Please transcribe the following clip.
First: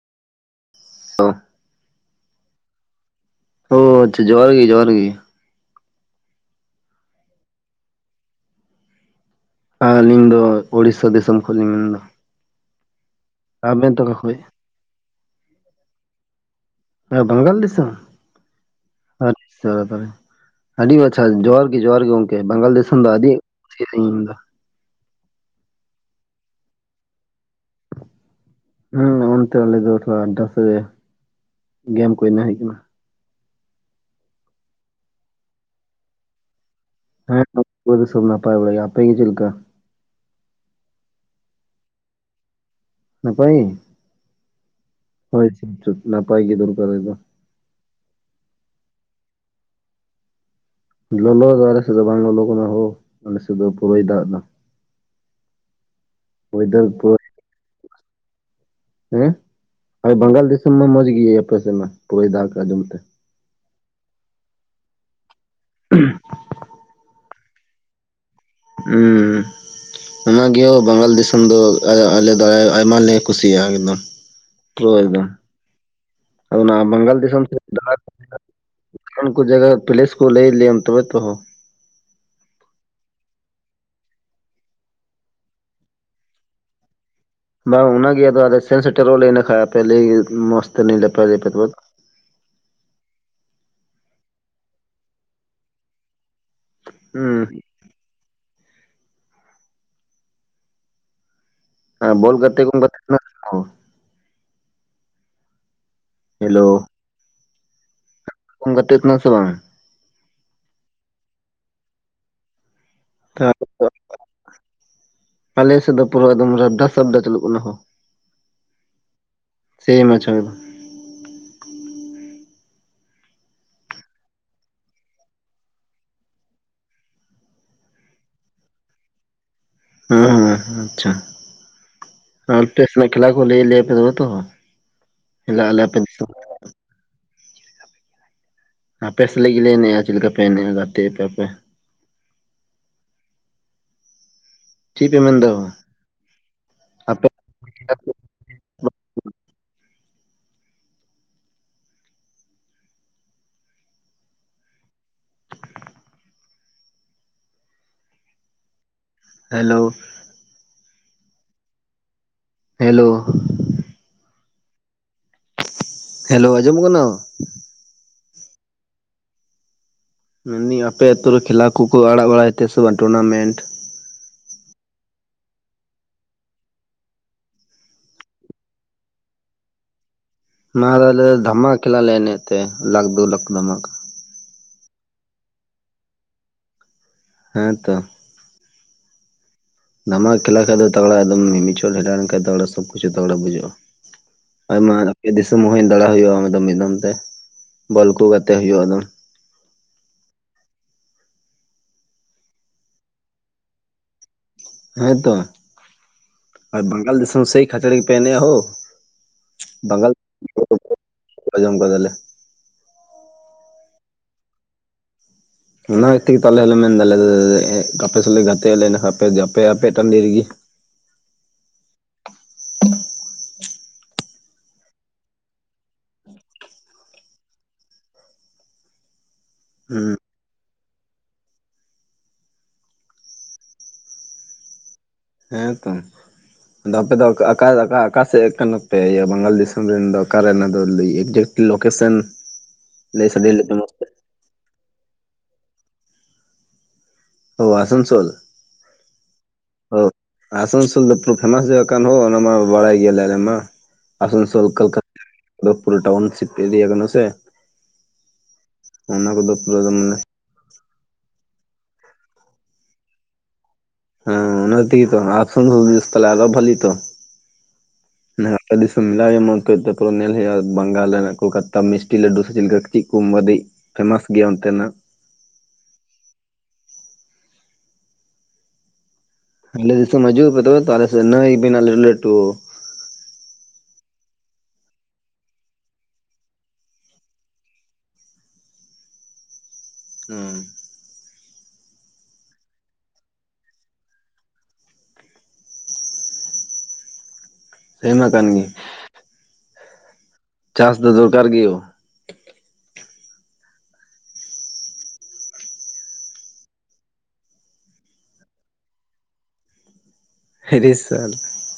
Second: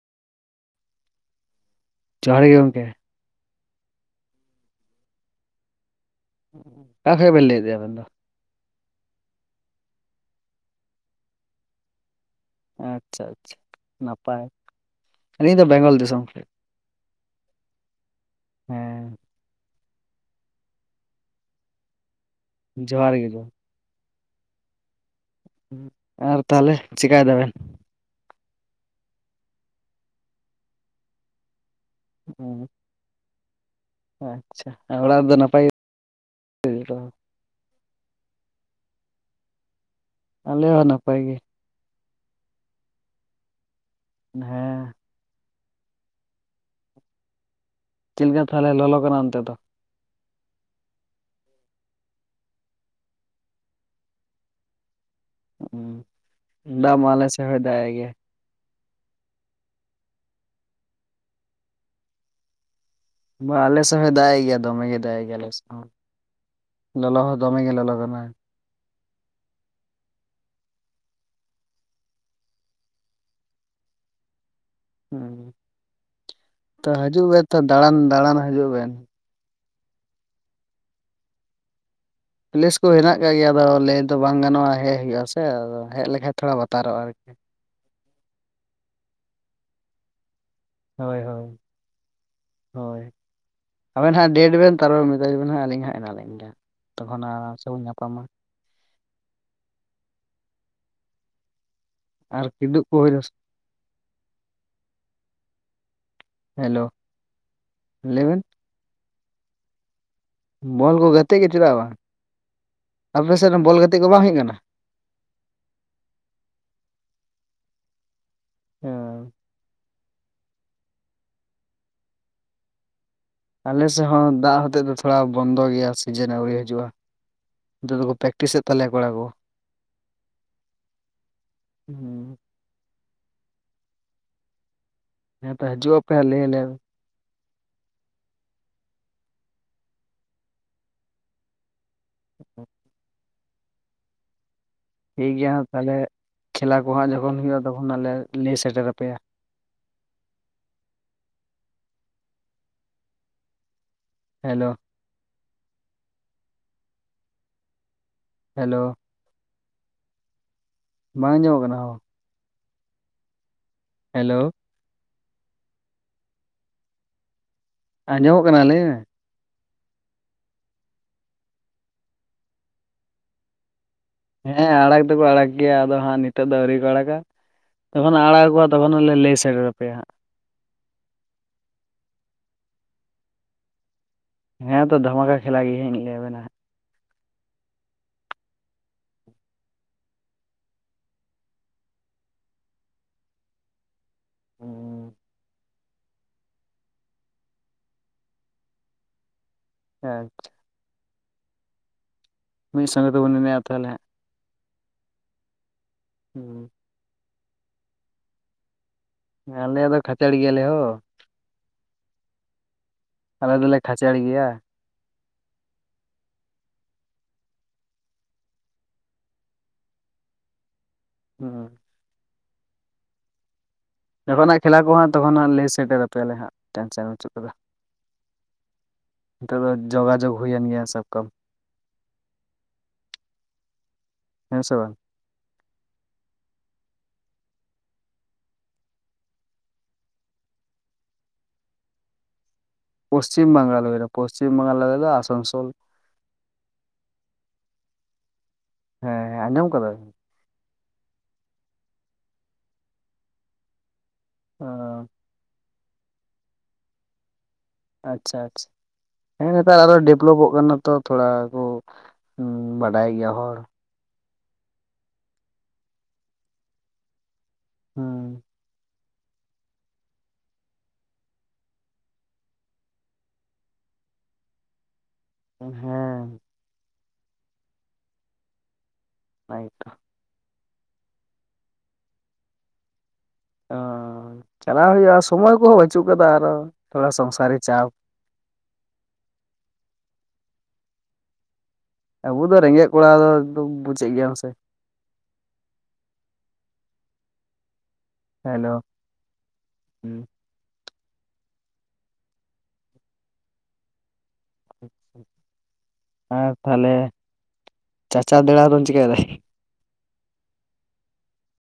ᱦ [unintelligible] ᱡᱚᱦᱟᱨ ᱜᱮ ᱜᱚᱢᱠᱮ, ᱚ ᱟᱪᱪᱷᱟ, ᱡᱚᱦᱟᱨ ᱜᱮ ᱡᱚᱦᱟᱨ ᱜᱮ ᱚᱠᱟ ᱠᱷᱚᱡ ᱵᱮᱱ ᱞᱟᱹᱭ ᱫᱟ ᱟᱵᱚᱱ ᱫᱚ? ᱟᱹᱞᱤᱧ ᱫᱚ ᱩᱤᱥᱥᱟ ᱫᱤᱥᱚᱢ ᱠᱷᱚᱱ ᱞᱤᱧ ᱢᱮᱱ ᱫᱟ᱾ ᱟᱪᱪᱷᱟ ᱟᱪᱪᱷᱟ ᱱᱟᱯᱟᱭ, ᱟᱹᱞᱤᱧ ᱫᱚ ᱵᱮᱝᱜᱚᱞ ᱫᱤᱥᱚᱢ ᱠᱷᱚᱡ ᱾ ᱦᱳᱭ ᱵᱮᱝᱜᱚᱞ ᱫᱤᱥᱚᱢ ᱦᱮᱸ ᱟᱪᱪᱷᱟ, ᱛᱟ ᱛᱟᱲᱤ ᱟᱹᱰᱤ ᱟᱪᱪᱷᱟ [unintelligible] ᱡᱚᱸᱦᱟᱨ ᱜᱮ ᱡᱚᱸᱦᱟᱨ ᱜᱮ ᱜᱚᱝᱠᱮ ᱵᱮᱝᱜᱚᱞ ᱫᱤᱥᱚᱢ ᱫᱚ ᱡᱚᱦᱟᱨ ᱜᱮ ᱟᱹᱰᱤᱧ ᱡᱚᱦᱟᱨ [unintelligible] ᱟᱨ ᱛᱟᱦᱚᱞᱮ ᱪᱮᱠᱟᱭ ᱫᱟᱵᱮᱱ? ᱦᱮᱸ ᱱᱤᱜ-ᱚᱱᱛᱮ ᱟᱞᱮ ᱫᱚ ᱛᱷᱚᱲᱟ ᱰᱟᱥ [unintelligible] ᱨᱮ ᱜᱮᱢ ᱠᱚ ᱮᱱᱮᱡ ᱦᱩᱭᱩᱜ ᱠᱟᱱᱟ᱾ ᱚ ᱟᱪᱪᱷᱟ, ᱟᱨ ᱚᱲᱟᱜ ᱨᱮᱫᱚ ᱱᱟᱯᱟᱭ ᱜᱮ? [unintelligible] ᱦᱮᱸ ᱱᱤᱛ ᱫᱚ ᱥᱚᱵ [unintelligible] ᱱᱟᱯᱟᱭ ᱵᱟᱲᱟ ᱜᱮ ᱾ᱟᱯᱮ ᱜᱮ ᱪᱮᱫ ᱞᱮᱠᱟ? ᱟᱞᱮ ᱦᱚᱸ ᱱᱟᱯᱟᱭ ᱜᱮ᱾ ᱱᱟᱯᱟᱹᱭ ᱜᱮ? ᱦᱮᱸ ᱾ ᱦᱳᱣ ᱪᱮᱫ [unintelligible] ᱱᱟᱯᱟᱭ ᱜᱮ ᱫᱚᱨᱠᱟᱨᱟ [unintelligible] ᱫᱚ᱾ ᱪᱮᱫ ᱞᱮᱠᱟ ᱛᱟᱦᱚᱞᱮ ᱞᱚᱞᱚ ᱠᱟᱱᱟ ᱚᱱᱛᱮ ᱫᱚ? ᱞᱚᱞᱚ ᱫᱚ ᱟᱞᱮ ᱥᱮᱫ ᱫᱚ ᱵᱟᱝ ᱞᱚᱞᱚ ᱠᱟᱱᱟ ᱦᱳ, ᱟᱞᱮ ᱥᱮᱫ ᱫᱚ ᱯᱩᱨᱟᱹᱭ ᱫᱟᱜ ᱫᱟ᱾ ᱚ, ᱚᱭᱮᱫᱟᱨ ᱫᱟᱜ ᱢᱟ ᱯᱩᱨᱟᱹ ᱟᱞᱮ ᱥᱮᱫ ᱦᱚᱭ ᱫᱟᱜ ᱮᱜ ᱜᱮ ᱾ ᱦᱮᱸ, ᱵᱮᱝᱜᱚᱞ ᱫᱤᱥᱚᱢ ᱢᱟ ᱢᱚᱸᱡᱽ ᱜᱮ ᱟᱯᱮ ᱥᱮᱫ ᱢᱟ ᱯᱩᱨᱟᱹ ᱫᱟᱜ ᱟᱸᱡᱚᱢ ᱛᱮ᱾ ᱵᱟ ᱟᱞᱮ ᱥᱮᱫ ᱦᱚᱭ ᱫᱟᱜ ᱜᱮᱭᱟ ᱫᱚᱢᱮ ᱜᱮ ᱫᱟᱜ ᱮᱫ ᱜᱮᱭᱟᱭ ᱟᱞᱮ ᱥᱮᱫ ᱦᱚ᱾ ᱞᱚᱞᱚ ᱦᱚᱸ ᱫᱚᱢᱮ ᱜᱮ ᱞᱚᱞᱚ ᱠᱟᱱᱟ, ᱩᱸ ᱻ ᱚᱱᱟᱜᱮ ᱦᱳ ᱵᱮᱝᱜᱚᱞ ᱫᱤᱥᱚᱢ ᱫᱚ [unintelligible] ᱟᱞᱮ ᱫᱚ ᱟᱭᱢᱟ ᱞᱮ ᱠᱩᱥᱤᱭᱟᱜᱼᱟ ᱮᱠᱫᱚᱢ᱾ [unintelligible] ᱮᱠᱫᱚᱢ ᱦᱩᱸ ᱟᱫᱚ ᱚᱱᱟ ᱛᱚ ᱵᱮᱝᱜᱚᱞ ᱦᱤᱡᱩᱜ ᱫᱤᱥᱚᱢ ᱵᱮᱱ ᱛᱚ ᱥᱮᱫ ᱫᱟᱬᱟᱱ ᱫᱟᱬᱟᱱ [inaudible] ᱦᱤᱡᱩᱜ ᱵᱮᱱ ᱚᱱᱠᱟᱱ ᱠᱩ ᱡᱟᱭᱜᱟ ᱯᱞᱮᱥ ᱠᱚ ᱞᱟᱹᱭ ᱟᱞᱮᱭᱟᱢ ᱛᱚᱵᱮ ᱛᱚ ᱦᱳ ᱾ ᱯᱞᱮᱥ ᱠᱚ ᱦᱮᱱᱟᱜ ᱟᱠᱟᱫ ᱜᱮᱭᱟ, ᱟᱫᱚ ᱞᱟᱹᱭ ᱫᱚ ᱵᱟᱝ ᱜᱟᱱᱚᱜᱼᱟ ᱦᱮᱡ ᱦᱩᱭᱩᱜᱼᱟ ᱥᱮ, ᱟᱫᱚ ᱦᱮᱡ ᱞᱮᱠᱷᱟᱱ ᱛᱷᱚᱲᱟ ᱵᱟᱛᱟᱨᱚᱜᱼᱟ ᱟᱨᱠᱤ᱾ ᱵᱟᱝ ᱚᱱᱟᱜᱮ, ᱟᱫᱚ ᱟᱞᱮ ᱥᱮᱱ ᱥᱮᱴᱮᱨᱚᱜ ᱞᱮ ᱤᱱᱟᱹ ᱠᱷᱟᱡ ᱟᱯᱮ ᱞᱟᱹᱭ ᱢᱚᱸᱥ ᱦᱳᱣ ᱦᱳᱣ ᱾ ᱦᱳᱣ, ᱟᱵᱮᱱ ᱦᱟᱜ ᱰᱮᱴ ᱵᱮᱱ ᱛᱟᱨᱯᱚᱨᱮ ᱢᱮᱛᱟᱧ ᱵᱮᱱ ᱦᱟᱜ ᱟᱹᱞᱤᱧ ᱦᱟᱸᱜ ᱢᱮᱱᱟᱞᱤᱧ ᱜᱮᱭᱟ ᱾ ᱛᱚᱠᱷᱚᱱ ᱦᱩᱸ ᱟᱨᱟᱢ ᱥᱮ ᱵᱚᱱ ᱧᱟᱯᱟᱢᱟ᱾ ᱦᱮᱸ ᱵᱚᱞ ᱟᱨ ᱜᱟᱛᱮ ᱠᱚ [inaudible] ᱠᱤᱫᱩᱵ ᱦᱩᱭᱱᱟ ᱦᱮᱞᱳ, ᱞᱟᱹᱭ ᱵᱮᱱ ᱾ ᱠᱚᱢ ᱜᱮᱟᱛᱜ ᱠᱟᱱᱟ ᱥᱮ ᱵᱟᱝ? ᱵᱚᱞ ᱠᱚ ᱜᱟᱛᱮᱜ ᱜᱮ ᱪᱮᱫᱟᱜ ᱵᱟᱝ, ᱟᱯᱮ ᱥᱮᱫ ᱨᱮᱱ ᱵᱚᱞ ᱜᱟᱛᱮᱜ ᱠᱚ ᱵᱟᱝ ᱦᱩᱭᱩᱜ ᱠᱟᱱᱟ? ᱟᱞᱮ ᱥᱮᱫ ᱫᱚ ᱯᱩᱨᱟᱹ ᱮᱠᱫᱚᱢ ᱨᱟᱵᱫᱟ ᱥᱟᱵᱰᱟ ᱪᱟᱹᱞᱩᱜ ᱠᱟᱱᱟ ᱦᱳ᱾ [unintelligible] ᱥᱮᱭ ᱢᱟᱪᱚ [unintelligible] ᱟᱞᱮ ᱥᱮᱫ ᱦᱚᱸ ᱫᱟᱜ ᱦᱚᱛᱮᱫ ᱫᱚ ᱛᱷᱚᱲᱟ ᱵᱚᱱᱫᱚ ᱜᱮᱭᱟ ᱥᱤᱡᱤᱱ ᱟᱹᱣᱨᱤ ᱦᱤᱡᱩᱜᱼᱟ᱾‌ ᱱᱤᱛᱚᱜ ᱫᱚᱠᱚ ᱯᱨᱮᱠᱴᱤᱥ ᱮᱫ ᱛᱟᱞᱮᱭᱟ ᱠᱚᱲᱟ ᱠᱚ᱾ ᱦᱩᱸ ᱦᱩᱸ ᱦᱩᱸ, ᱟᱪᱪᱷᱟ ᱾ ᱟᱯᱮ ᱥᱮᱱᱟᱜ ᱠᱷᱮᱞᱟ ᱠᱚ ᱞᱟᱹᱭ ᱟᱞᱮᱭᱟᱯᱮ ᱛᱚᱵᱮ ᱛᱚ, ᱦᱮᱸ ᱛᱚ ᱦᱮᱞᱟᱜ ᱟᱞᱮ ᱦᱤᱡᱩᱜ ᱟᱯᱮ ᱫᱤᱥᱚᱢ ᱾ ᱞᱟᱹᱭ ᱟᱞᱮ ᱟᱯᱮ ᱥᱟᱞᱮᱜ ᱜᱮᱞᱮ ᱮᱱᱮᱡᱼᱟ ᱪᱮᱫ ᱞᱮᱠᱟᱯᱮ ᱮᱱᱮᱡᱼᱟ ᱜᱟᱛᱮᱜ ᱟᱯᱮ ᱟᱯᱮ ᱾ [unintelligible] ᱪᱮᱫ ᱯᱮ ᱴᱷᱤᱠ ᱢᱮᱱ ᱫᱟ ᱜᱮᱭᱟ ᱛᱟᱦᱚᱞᱮ ᱠᱷᱮᱞᱟ ᱠᱚ ᱦᱟᱸᱜ ᱟᱯᱮ ᱡᱚᱠᱷᱚᱱ ᱦᱩᱭᱩᱜᱼᱟ ᱛᱚᱠᱷᱚᱱ ᱦᱟᱸᱜ ᱞᱮ ᱞᱟᱹᱭ ᱥᱮᱴᱮᱨ ᱟᱯᱮᱭᱟ ᱾ ᱦᱮᱞᱳ ᱾ ᱦᱮᱞᱳ ᱾ ᱦᱮᱞᱳ ᱾ ᱵᱟᱝ ᱟᱸᱡᱚᱢᱚᱜ ᱠᱟᱱᱟ ᱦᱳ? ᱦᱮᱞᱳ ᱾ ᱦᱮᱞᱳ ᱾ ᱦᱮᱞᱳ, ᱟᱸᱡᱚᱢ ᱠᱟᱱᱟ? ᱟᱸᱡᱚᱢᱚᱜ ᱠᱟᱱᱟ ᱞᱟᱹᱭ ᱢᱮ? ᱢᱮᱱᱫᱟᱹᱧ ᱟᱯᱮ ᱟᱹᱛᱩ ᱨᱮ ᱠᱷᱮᱞᱟ ᱠᱚᱠᱚ ᱟᱲᱟᱜ ᱵᱟᱲᱟᱭ ᱛᱮ ᱥᱮ ᱵᱟᱝ ᱴᱩᱨᱱᱟᱢᱮᱱᱴ? ᱦᱮᱸ ᱟᱲᱟᱜᱽ ᱫᱚᱠᱚ ᱟᱲᱟᱜᱽ ᱜᱮᱭᱟ ᱟᱫᱚ ᱦᱟᱸᱜ ᱱᱤᱛᱚᱜ ᱫᱚ ᱟᱹᱣᱨᱤ ᱠᱚ ᱟᱲᱟᱜᱟ᱾ ᱛᱚᱠᱷᱚᱱ ᱦᱟᱸᱜ ᱟᱲᱟᱜ ᱚᱠᱚ ᱛᱚᱠᱷᱚᱱ ᱞᱮ ᱞᱟᱹᱭ ᱥᱮᱴᱮᱨ ᱟᱯᱮᱭᱟ ᱦᱟᱸᱜ᱾ ᱞᱟᱦᱟ ᱦᱤᱞᱚᱜ ᱞᱮ ᱫᱷᱟᱢᱟ ᱠᱷᱮᱞᱟ ᱞᱮ ᱮᱱᱮᱡ ᱮᱱ ᱛᱮ ᱞᱟᱠᱷ ᱫᱩ ᱞᱟᱠᱷ ᱫᱷᱟᱢᱟᱠᱟ᱾ ᱦᱮᱸ ᱛᱚ ᱫᱷᱟᱢᱟᱠᱟ ᱠᱷᱮᱞᱟ ᱜᱮ ᱦᱟᱸᱜ ᱤᱧ ᱞᱟᱹᱭ ᱟᱵᱮᱱᱟ ᱦᱟᱸᱜ᱾ ᱦᱮᱸ ᱛᱚ᱾ ᱫᱷᱟᱢᱟᱠᱟ ᱠᱷᱮᱞᱟ ᱠᱷᱟᱱ ᱫᱚ ᱛᱟᱜᱲᱟ ᱮᱠᱫᱚᱢ ᱢᱤᱫᱪᱷᱚᱫ ᱞᱮᱸᱰᱟ ᱞᱮᱱᱠᱷᱟᱱ ᱫᱚ ᱥᱚᱵ ᱠᱤᱪᱷᱩ ᱛᱟᱜᱲᱟ ᱵᱩᱡᱟᱹᱜᱼᱟ᱾ ᱟᱭᱢᱟ ᱦᱟᱸᱜ ᱟᱯᱮ ᱫᱤᱥᱚᱢ ᱦᱚᱸ᱾ ᱦᱳᱭ ᱞᱟᱲᱟᱜ ᱦᱚᱭᱚᱜᱼᱟ ᱢᱤᱫ ᱫᱚᱢ ᱛᱮ ᱵᱚᱞ ᱠᱚ ᱜᱟᱛᱮᱜ ᱦᱳᱭᱳᱜᱼᱟ ᱟᱫᱚ᱾ ᱦᱮᱸ ᱟᱪᱪᱷᱟ᱾ ᱢᱤᱫ ᱥᱚᱸᱜᱮ ᱛᱮᱵᱚᱱ ᱮᱱᱮᱡᱼᱟ ᱛᱟᱦᱚᱞᱮ᱾ ᱦᱮᱸᱛᱚ᱾ [inaudible] ᱟᱨ ᱵᱟᱝᱜᱟᱞ ᱫᱮᱥᱚᱢ ᱥᱮᱭ ᱠᱷᱟᱛᱨᱟ ᱜᱮ ᱯᱮ ᱮᱱᱮᱡᱼᱟ ᱦᱳ᱾ ᱟᱞᱮ ᱫᱚ ᱠᱷᱟᱪᱮᱲ ᱜᱮᱭᱟᱞᱮ ᱦᱳ᱾ ᱟᱡᱚᱢ ᱠᱟᱫᱟᱞᱮ᱾ ᱟᱞᱮ ᱫᱚᱞᱮ ᱠᱷᱟᱪᱮᱲ ᱜᱮᱭᱟ᱾ ᱚᱱᱟ ᱛᱮᱜᱮ ᱛᱚ ᱟᱞᱮ ᱦᱚᱞᱮ ᱢᱮᱱ ᱫᱟᱞᱮ ᱟᱯᱮ ᱥᱟᱞᱟᱜ ᱜᱟᱛᱮ ᱟᱞᱮ ᱮᱱᱟ ᱠᱷᱟᱱ ᱟᱯᱮ ᱟᱯᱮ ᱴᱟᱺᱰᱤ ᱨᱮᱜᱮ ᱦᱮᱸ ᱡᱚᱠᱷᱚᱱ ᱦᱟᱜ ᱠᱷᱮᱞᱟ ᱠᱚ ᱦᱟᱸᱜ ᱛᱚᱠᱷᱚᱱ ᱦᱟᱸᱜ ᱞᱟᱹᱭ ᱥᱮᱴᱮᱨ ᱟᱯᱮᱭᱟᱞᱮ ᱦᱟᱸᱜ ᱴᱮᱱᱥᱮᱱ ᱵᱟᱪᱩᱜ ᱠᱟᱫᱟ᱾ ᱱᱚᱛᱮ ᱫᱚ ᱦᱩᱸ ᱡᱚᱜᱟᱡᱚᱜᱽ ᱦᱩᱭᱮᱱ ᱜᱮᱭᱟ ᱥᱟᱵ ᱠᱟᱢ᱾ ᱦᱮᱸ ᱥᱮ ᱵᱟᱝ? ᱦᱮᱸᱛᱚ ᱦᱮᱸ᱾ ᱟᱫᱚ ᱟᱯᱮ ᱫᱚ ᱟᱠᱟ ᱟᱠᱟ ᱚᱠᱟᱥᱮᱫ ᱠᱟᱱᱟ ᱯᱮ ᱤᱭᱟᱹ ᱵᱟᱝᱜᱟᱞ ᱫᱤᱥᱚᱢ ᱨᱮᱱ ᱫᱚ ᱚᱠᱟᱨᱮᱱ ᱟᱫᱚ ᱞᱟᱹᱭ ᱮᱠᱴᱩ ᱞᱳᱠᱮᱥᱮᱱ ᱯᱚᱥᱪᱤᱢ ᱵᱟᱝᱜᱟᱞ ᱟᱞᱮ ᱫᱚ ᱯᱚᱥᱪᱤᱢ ᱵᱟᱝᱜᱟᱞ ᱟᱞᱮ ᱫᱚ ᱟᱥᱟᱱᱥᱳᱞ᱾ ᱚ ᱟᱥᱟᱱᱥᱳᱞ᱾ ᱦᱮᱸ ᱦᱮᱸ ᱟᱸᱡᱚᱢ ᱟᱠᱟᱫᱟ᱾ ᱚ ᱟᱥᱟᱱᱥᱳᱞ ᱫᱚ ᱯᱩᱨᱟ ᱯᱷᱮᱢᱟᱥ ᱡᱟᱭᱜᱟ ᱠᱟᱱ ᱦᱳ ᱚᱱᱟ ᱢᱟ ᱵᱟᱲᱟᱭ ᱜᱮᱭᱟᱞᱮ ᱟᱞᱮ ᱢᱟ᱾ ᱟᱥᱟᱱᱥᱳᱞ ᱚ ᱠᱚᱞᱠᱟᱛᱟ ᱯᱩᱨᱟ ᱴᱟᱣᱩᱱᱥᱯᱤᱯ ᱮᱨᱤᱭᱟ ᱠᱟᱱᱟ ᱥᱮ᱾ ᱟᱪᱪᱷᱟ ᱟᱪᱪᱷᱟ ᱚᱱᱟ ᱦᱮᱸ ᱠᱚᱫᱚ ᱯᱩᱨᱟᱹ ᱱᱮᱛᱟᱨ ᱫᱚ ᱟᱨᱚ ᱢᱟᱱᱮ ᱰᱮᱵᱷᱞᱚᱯᱚᱜ ᱠᱟᱱᱟ ᱛᱚ᱾ ᱛᱷᱚᱲᱟ ᱠᱚ ᱵᱟᱰᱟᱭ ᱜᱮᱭᱟ ᱦᱚᱲ᱾ ᱦᱮᱸ ᱚᱱᱟ ᱛᱮ ᱜᱮ ᱛᱚ ᱟᱥᱟᱱᱥᱳᱞ [unintelligible] ᱛᱟᱦᱚᱞᱮ ᱟᱨᱳ ᱵᱷᱟᱞᱤ ᱛᱚ᱾ ᱦᱩᱸ ᱢᱟᱱᱮ ᱟᱯᱮ ᱰᱤᱥ [unintelligible] ᱦᱮᱞᱟᱜ ᱦᱚᱭᱚᱜᱼᱟ ᱢᱚᱡ ᱠᱚᱛ ᱛᱮ ᱛᱟᱨᱯᱚᱨᱮ ᱧᱮᱞ ᱦᱩᱭᱩᱜᱼᱟ ᱵᱟᱝᱜᱟᱞ ᱨᱮᱱᱟᱜ ᱠᱚᱞᱠᱟᱛᱟ ᱢᱤᱥᱴᱤ ᱞᱟᱹᱰᱩ ᱥᱮ ᱪᱮᱫ ᱞᱮᱠᱟ ᱪᱮᱫ ᱠᱚᱢ ᱵᱟᱫᱮ ᱯᱷᱮᱢᱟᱥ ᱜᱮᱭᱟ ᱚᱱᱛᱮᱱᱟᱜ᱾ ᱦᱮᱸ [unintelligible] ᱟᱞᱮ ᱫᱤᱥᱚᱢ ᱦᱟᱡᱩᱜ ᱟᱯᱮ ᱛᱚᱵᱮ ᱛᱚ ᱟᱞᱮ ᱥᱮᱜ ᱱᱟᱹᱭ ᱢᱮᱱᱟᱜ ᱞᱟᱹᱴᱩ ᱞᱟᱹᱴᱩ᱾ ᱚ ᱪᱟᱞᱟᱣ ᱦᱩᱭᱩᱜᱼᱟ ᱥᱚᱢᱚᱭ ᱠᱚᱦᱚᱸ ᱵᱟᱹᱪᱩᱜ ᱠᱟᱫᱟ ᱟᱨᱚ ᱛᱷᱚᱲᱟ ᱥᱚᱝᱥᱟᱨᱤ ᱪᱟᱯ᱾ ᱦᱩᱸ ᱟᱵᱚ ᱫᱚ ᱨᱮᱸᱜᱮᱡ ᱠᱚᱲᱟ ᱫᱚ ᱮᱠᱫᱚᱢ ᱵᱩᱡᱮᱜ ᱜᱮᱭᱟᱢ ᱥᱮ᱾ ᱥᱮᱨᱢᱟ ᱠᱟᱱ ᱜᱮ ᱦᱮᱞᱳ ᱦᱩᱸ᱾ ᱪᱟᱥ ᱫᱚ ᱫᱚᱨᱠᱟᱨ ᱜᱮᱭᱚ᱾ ᱦᱮᱸ ᱛᱟᱦᱚᱞᱮ ᱪᱟᱪᱟ ᱫᱮᱲᱚᱣᱟᱛᱟᱢ ᱪᱤᱠᱟᱹᱭ ᱫᱟᱭ? ᱦᱤᱨᱤ ᱥᱟᱞᱟ᱾